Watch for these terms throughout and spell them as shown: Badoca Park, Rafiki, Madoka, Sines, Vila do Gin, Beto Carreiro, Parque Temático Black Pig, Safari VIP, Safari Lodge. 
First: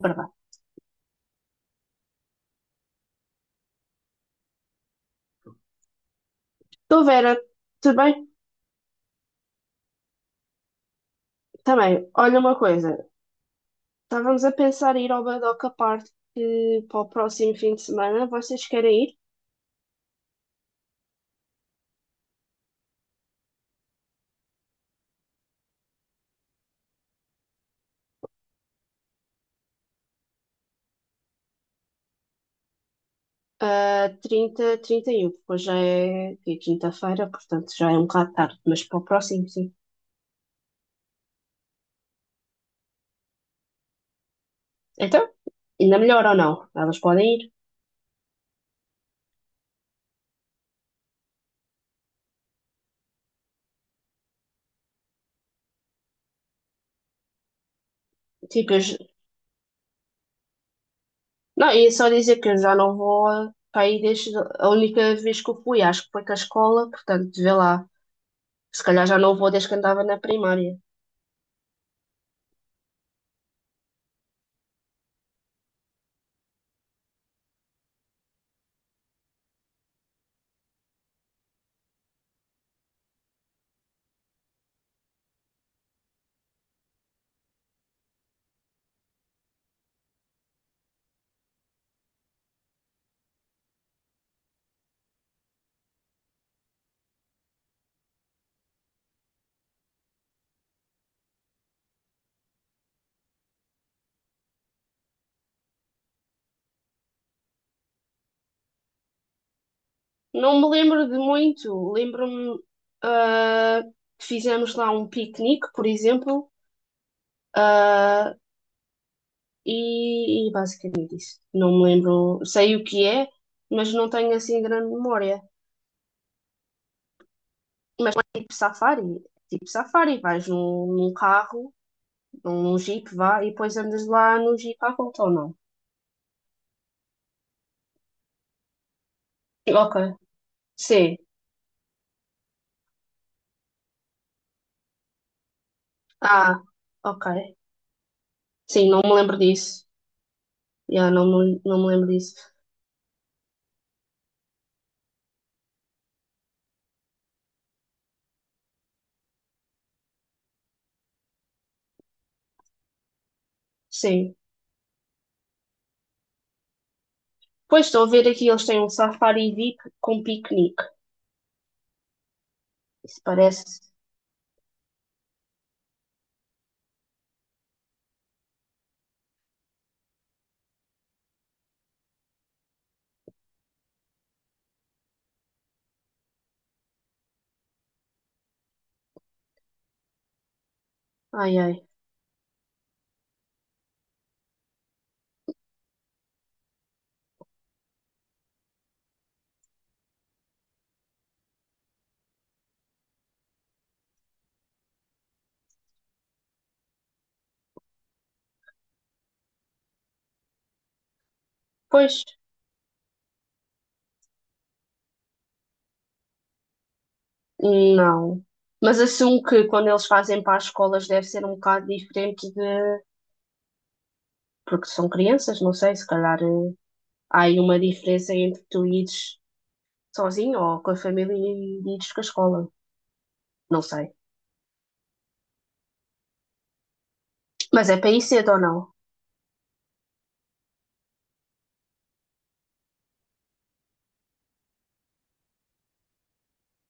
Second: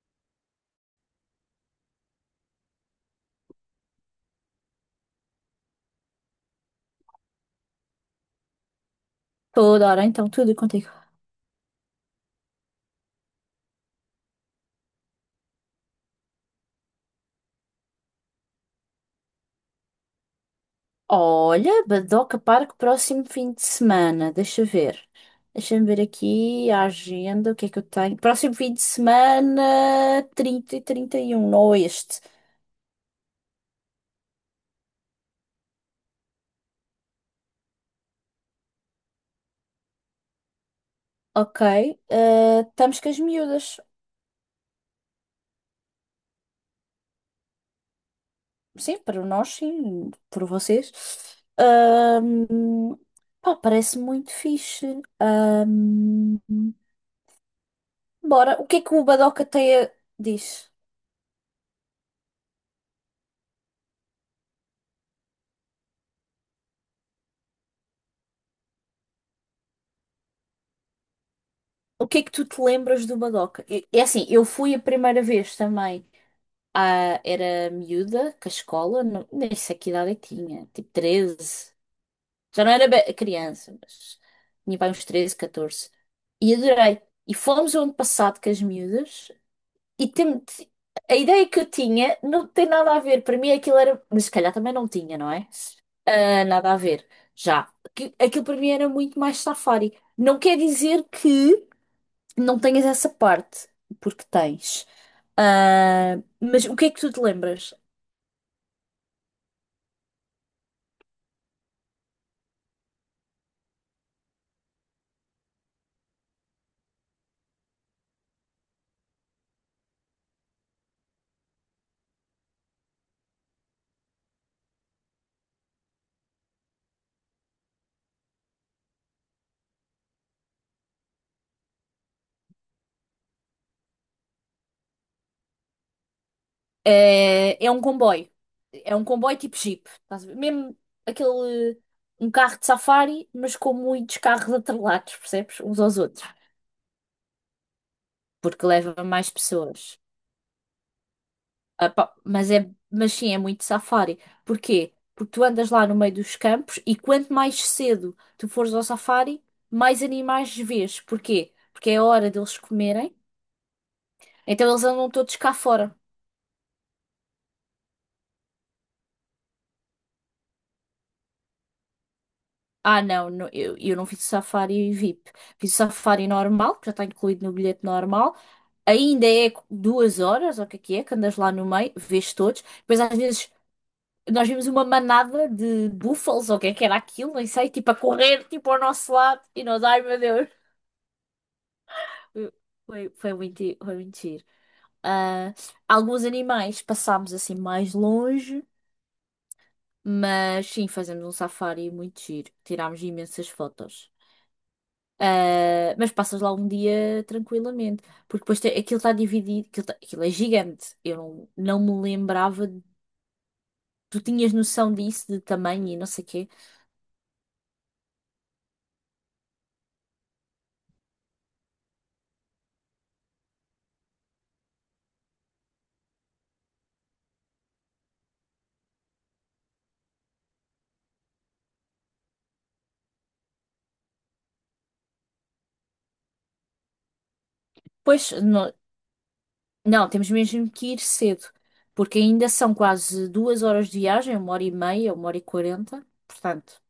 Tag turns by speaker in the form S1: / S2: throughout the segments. S1: Verdade. Então, Vera, também,
S2: Toda hora, então, tudo contigo.
S1: também, olha uma coisa. Estávamos a pensar em ir ao Badoca Park para o próximo fim de semana. Vocês querem ir?
S2: Olha, Badoca Parque, próximo fim de semana. Deixa ver. Deixa-me ver aqui a agenda, o que é que eu tenho. Próximo fim de semana, 30 e 31 não este.
S1: Ah, 30, 31, depois já é quinta-feira, portanto já é um bocado tarde, mas para o próximo, sim.
S2: Ok, estamos com as miúdas.
S1: Então, ainda melhor ou não? Elas podem ir.
S2: Sim, para nós, sim, por vocês. Ahm, pá, parece muito fixe. Bora, o
S1: Tipo,
S2: que é que o Badoca diz?
S1: não, ia só dizer que eu já não vou para aí desde a única vez que eu fui, acho que foi com a escola, portanto, vê lá. Se calhar já não vou desde que andava na primária.
S2: O que é que tu te lembras do Madoka? É assim, eu fui a primeira vez também. Ah, era miúda, com a escola, não, nem sei que idade eu tinha, tipo 13. Já não era criança, mas tinha para uns 13, 14. E adorei. E fomos o ano passado com as miúdas e a ideia que eu tinha não tem nada a ver. Para mim aquilo era, mas se calhar também não tinha, não é? Ah, nada a ver. Já. Aquilo para mim era muito mais safari. Não quer dizer que não tens essa parte, porque tens. Ah, mas o que é que tu te lembras?
S1: Não me lembro de muito. Lembro-me ah, que fizemos lá um piquenique, por exemplo, ah, e basicamente isso. Não me lembro, sei o que é, mas não tenho assim grande memória. Mas é tipo safari, vais num carro, num jeep, vá, e depois andas lá no jeep à volta ou não?
S2: É um comboio. É um comboio tipo Jeep.
S1: Ok,
S2: Estás a ver? Mesmo
S1: sim.
S2: aquele. Um carro de safari, mas com muitos carros atrelados, percebes? Uns aos outros.
S1: Ah, ok.
S2: Porque
S1: Sim, não
S2: leva
S1: me
S2: mais
S1: lembro disso.
S2: pessoas.
S1: Yeah, não, não me
S2: Ah,
S1: lembro
S2: pá,
S1: disso.
S2: mas sim, é muito safari. Porquê? Porque tu andas lá no meio dos campos e quanto mais cedo tu fores ao safari, mais animais vês. Porquê? Porque é a hora deles comerem.
S1: Sim.
S2: Então eles andam todos cá fora.
S1: Pois estou a ver aqui, eles têm um safari VIP com piquenique.
S2: Ah,
S1: Isso
S2: não,
S1: parece.
S2: eu não fiz o Safari VIP. Fiz o Safari normal, que já está incluído no bilhete normal. Ainda é 2 horas, ou o que é que é, que andas lá no meio, vês todos. Depois às vezes nós vimos uma manada de búfalos, ou o que é que era aquilo, nem sei, tipo a correr, tipo ao nosso lado. E nós, ai meu Deus.
S1: Ai, ai.
S2: Foi muito, foi muito giro. Ah, alguns animais passámos assim mais longe, mas sim, fazemos um safari muito giro. Tirámos imensas fotos. Ah, mas passas lá um dia tranquilamente, porque depois aquilo está dividido, aquilo é gigante. Eu não, não me
S1: Pois,
S2: lembrava, tu tinhas noção disso, de tamanho e não sei quê.
S1: não. Mas assumo que quando eles fazem para as escolas deve ser um bocado diferente de. Porque são crianças, não sei, se calhar há aí uma diferença entre tu ires sozinho ou com a família e ires com a escola. Não sei. Mas é para ir
S2: Pois,
S1: cedo ou
S2: não,
S1: não?
S2: não, temos mesmo que ir cedo, porque ainda são quase 2 horas de viagem, 1 hora e meia, 1 hora e 40, portanto.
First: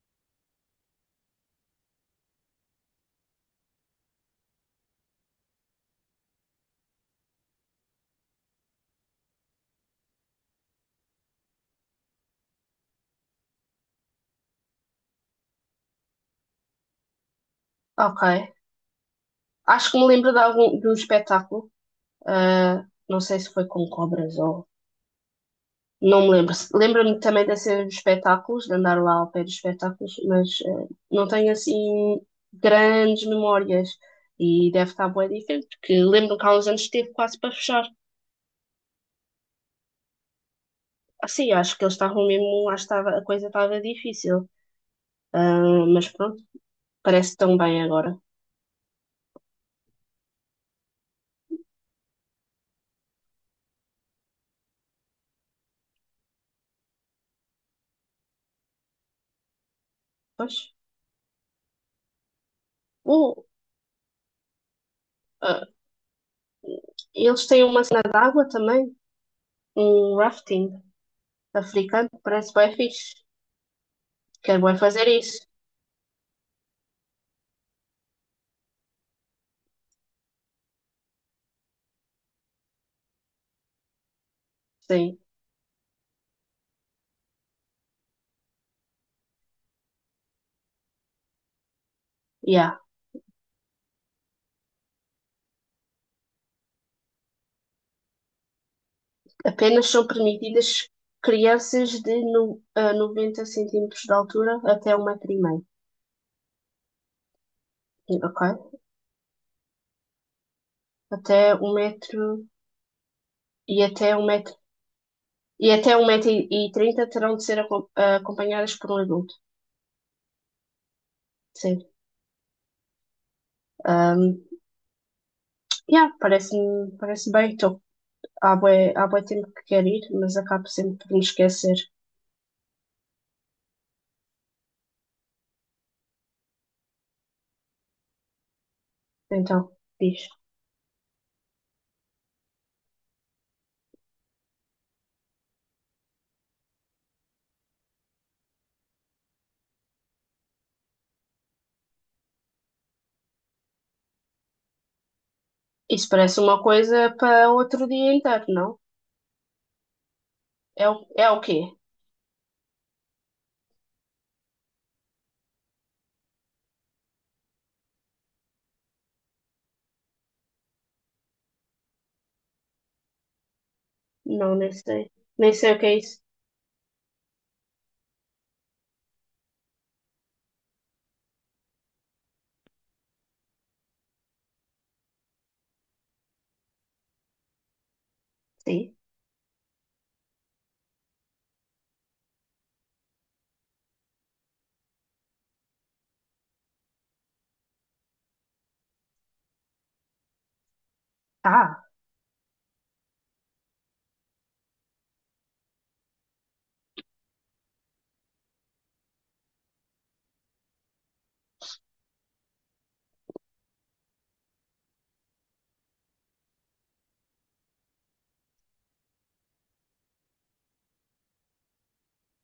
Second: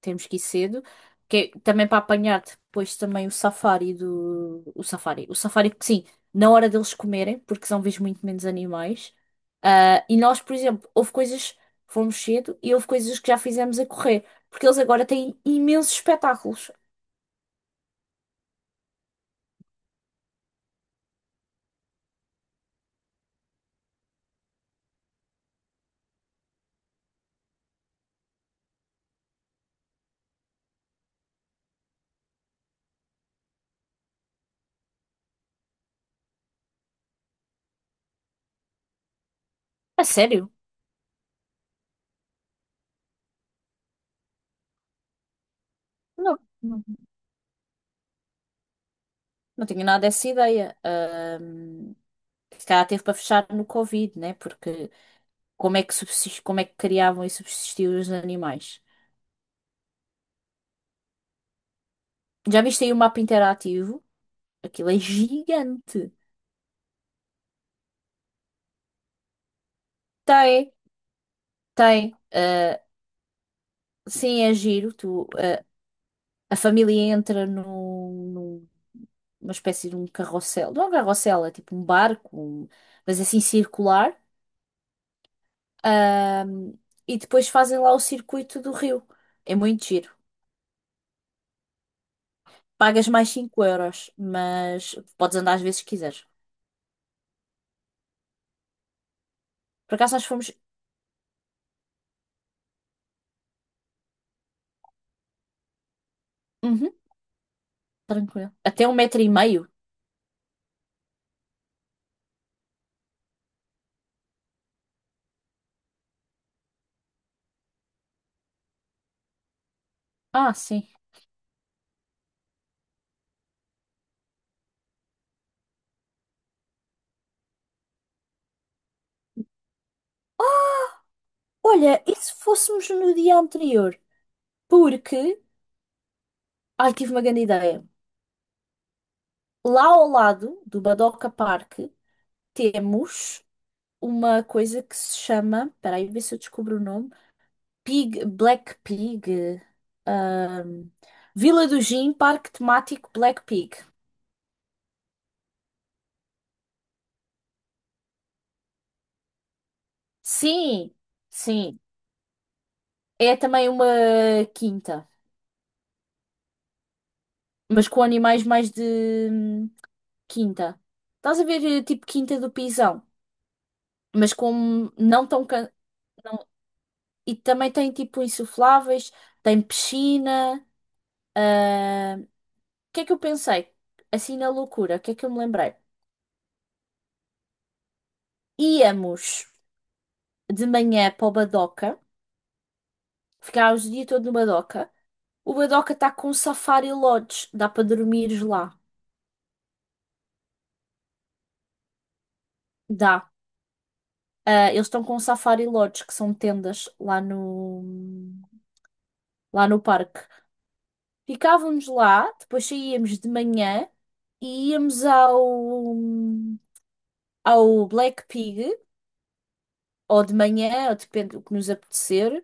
S2: Temos que ir cedo. Que é também para apanhar depois também o safari do. O safari. O safari, sim, na hora deles comerem, porque são vês muito menos animais. Ah, e nós, por exemplo, houve coisas. Fomos cedo e houve coisas que já fizemos a correr. Porque eles agora têm imensos espetáculos.
S1: Ok. Acho que me lembro de um espetáculo. Não sei se foi com cobras ou não me lembro. Lembro-me também de ser nos espetáculos, de andar lá ao pé dos espetáculos, mas não tenho assim grandes memórias e deve estar bem diferente, porque lembro que há uns anos esteve quase para fechar.
S2: A sério?
S1: Assim, acho que eles estavam mesmo, acho que estava, a coisa estava difícil. Ah, mas
S2: Não,
S1: pronto,
S2: não,
S1: parece tão bem agora.
S2: não tinha nada dessa ideia. Se calhar teve para fechar no Covid, né? Porque como é que como é que criavam e subsistiam os animais?
S1: Pois.
S2: Já viste aí o mapa
S1: Oh,
S2: interativo? Aquilo é
S1: ah,
S2: gigante.
S1: eles têm uma cena de água também, um rafting
S2: Tem,
S1: africano,
S2: tem.
S1: parece bem fixe.
S2: Sim, é
S1: Quero bem
S2: giro.
S1: fazer isso.
S2: A família entra num, numa espécie de um carrossel. Não é um carrossel, é tipo um barco, mas assim circular.
S1: Sim,
S2: Ahm, e depois fazem lá o circuito do rio. É muito giro.
S1: yeah.
S2: Pagas mais 5 euros, mas podes andar às vezes que quiseres.
S1: Apenas
S2: Por
S1: são
S2: acaso nós fomos.
S1: permitidas crianças de no, a 90 centímetros de altura até 1,5 m,
S2: Uhum, tranquilo.
S1: ok?
S2: Até 1,5 metros.
S1: Até um metro e até um metro Até 1,30 m terão de ser acompanhadas por um adulto.
S2: Ah, sim.
S1: Sim. Ahm, yeah, parece bem. Estou há bué tempo que quero ir, mas acabo sempre por me esquecer.
S2: Olha, e se fôssemos no dia anterior? Porque Ai, tive uma grande ideia.
S1: Então,
S2: Lá ao
S1: diz.
S2: lado do Badoca Park temos uma coisa que se chama, espera aí, ver se eu descubro o nome, Black Pig, ahm, Vila do Gin, Parque Temático Black Pig.
S1: Isso parece uma coisa para outro dia inteiro, não?
S2: Sim,
S1: É o quê?
S2: sim. É também uma quinta, mas com animais mais de hum, quinta. Estás a ver, tipo, quinta do pisão, mas
S1: Não, nem
S2: com
S1: sei.
S2: não tão.
S1: Nem sei o que é isso.
S2: Não- E também tem, tipo, insufláveis, tem piscina. Ah, o que é que eu pensei? Assim na loucura, o que é que eu me lembrei?
S1: Sim.
S2: Íamos de manhã para o Badoca, ficávamos o dia todo no Badoca. O Badoca está com Safari Lodge, dá para dormires lá.
S1: Ah.
S2: Dá. Ah, eles estão com Safari Lodge, que são tendas lá no parque. Ficávamos lá, depois saíamos de manhã e íamos ao Black Pig, ou de manhã, ou depende do que nos apetecer.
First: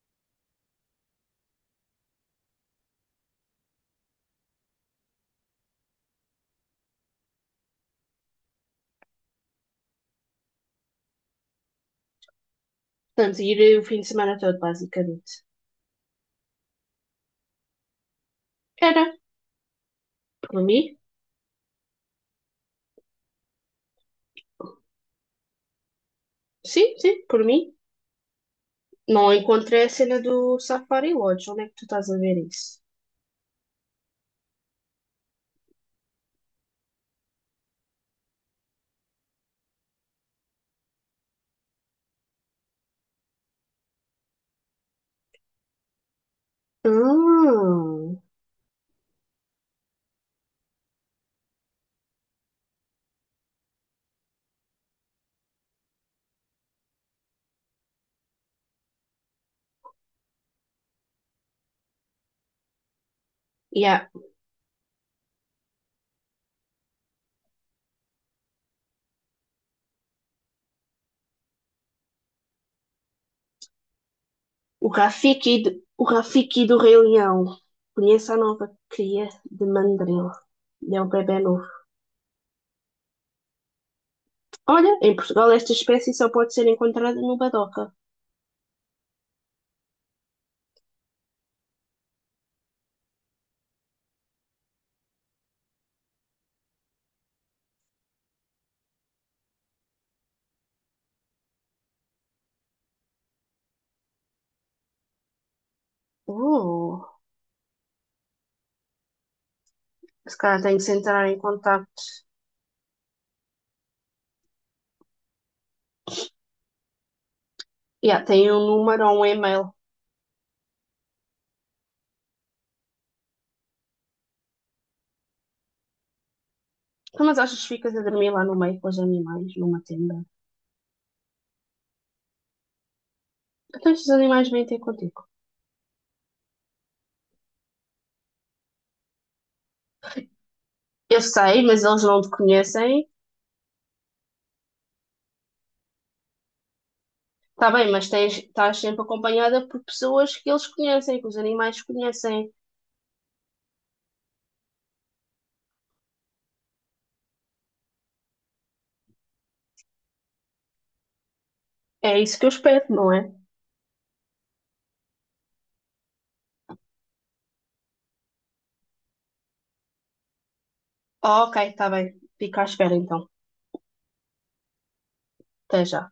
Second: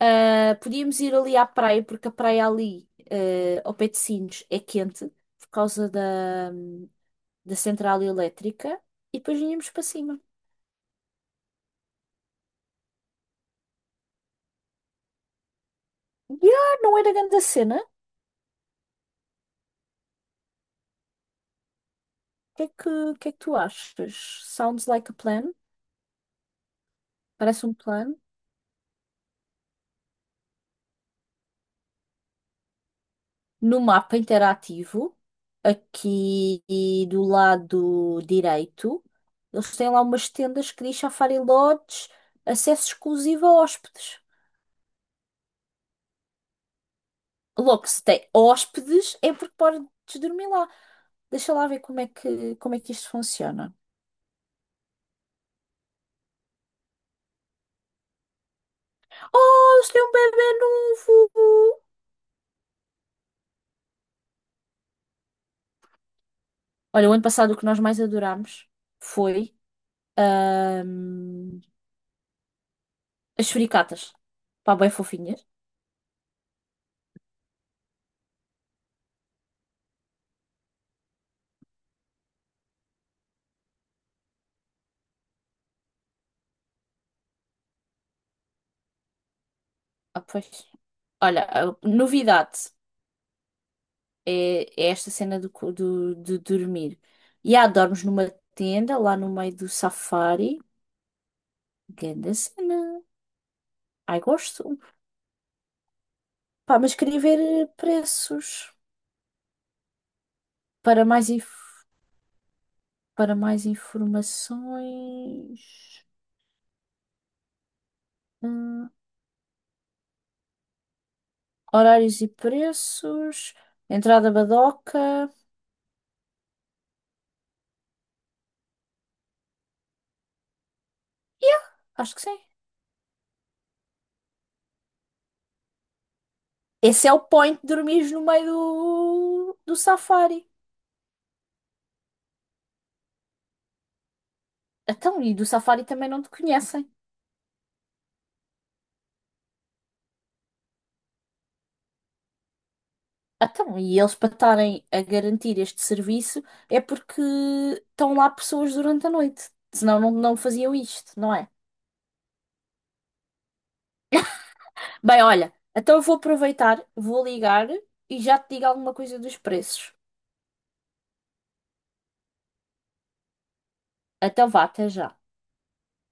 S2: Ah, podíamos ir ali à praia, porque a praia ali, ao pé de Sines, é quente por causa da central elétrica e depois vinhamos para cima.
S1: Portanto, ir o fim de semana todo, basicamente.
S2: Yeah, não era grande a cena. O
S1: Era, por mim.
S2: que é que, o que é que tu achas? Sounds like a plan.
S1: Sim, sim, por
S2: Parece um
S1: mim.
S2: plano.
S1: Não encontrei a cena do Safari Lodge. Onde é que tu estás a ver isso?
S2: No mapa interativo, aqui do lado direito, eles têm lá umas tendas que diz Safari Lodge, acesso exclusivo a hóspedes. Logo, se
S1: Hum,
S2: tem hóspedes, é porque podes dormir lá. Deixa lá ver como é que isto funciona. Oh, eles têm um bebê novo!
S1: yeah.
S2: Olha, o ano passado o que nós mais adorámos foi ahm, as suricatas. Pá,
S1: O
S2: bem fofinhas.
S1: Rafiki, o Rafiki do Rei Leão. Conheça a nova cria de mandril. É um bebê novo. Olha, em Portugal esta espécie só pode ser encontrada no Badoca.
S2: Ah, pois. Olha, a novidade é esta cena de dormir. E dormes numa tenda lá no meio do safari. Grande cena. Ai, gosto. Pá, mas
S1: Oh,
S2: queria ver preços.
S1: se calhar tenho que se
S2: Para
S1: entrar
S2: mais,
S1: em
S2: inf-
S1: contato.
S2: Para mais informações,
S1: Yeah, tem um
S2: hum,
S1: número ou um e-mail.
S2: horários e preços, entrada badoca.
S1: Então, mas achas que ficas a dormir lá no meio com os animais, numa tenda?
S2: Yeah, acho que sim.
S1: Então estes animais vêm ter contigo.
S2: Esse é o point de dormires no meio do safari.
S1: Eu sei, mas eles não te conhecem.
S2: Então, e do safari também não te conhecem.
S1: Está bem, mas tens, estás sempre acompanhada por pessoas que eles conhecem, que os animais conhecem.
S2: Então, e eles para estarem a garantir este serviço é porque estão lá pessoas durante a noite. Senão não, não faziam isto, não é?
S1: É isso que eu espero, não é?
S2: Bem, olha, então eu vou aproveitar, vou ligar e já te digo alguma coisa dos preços.
S1: Ah, ok, está bem. Fica à espera então.
S2: Então vá, até já.
S1: Até já.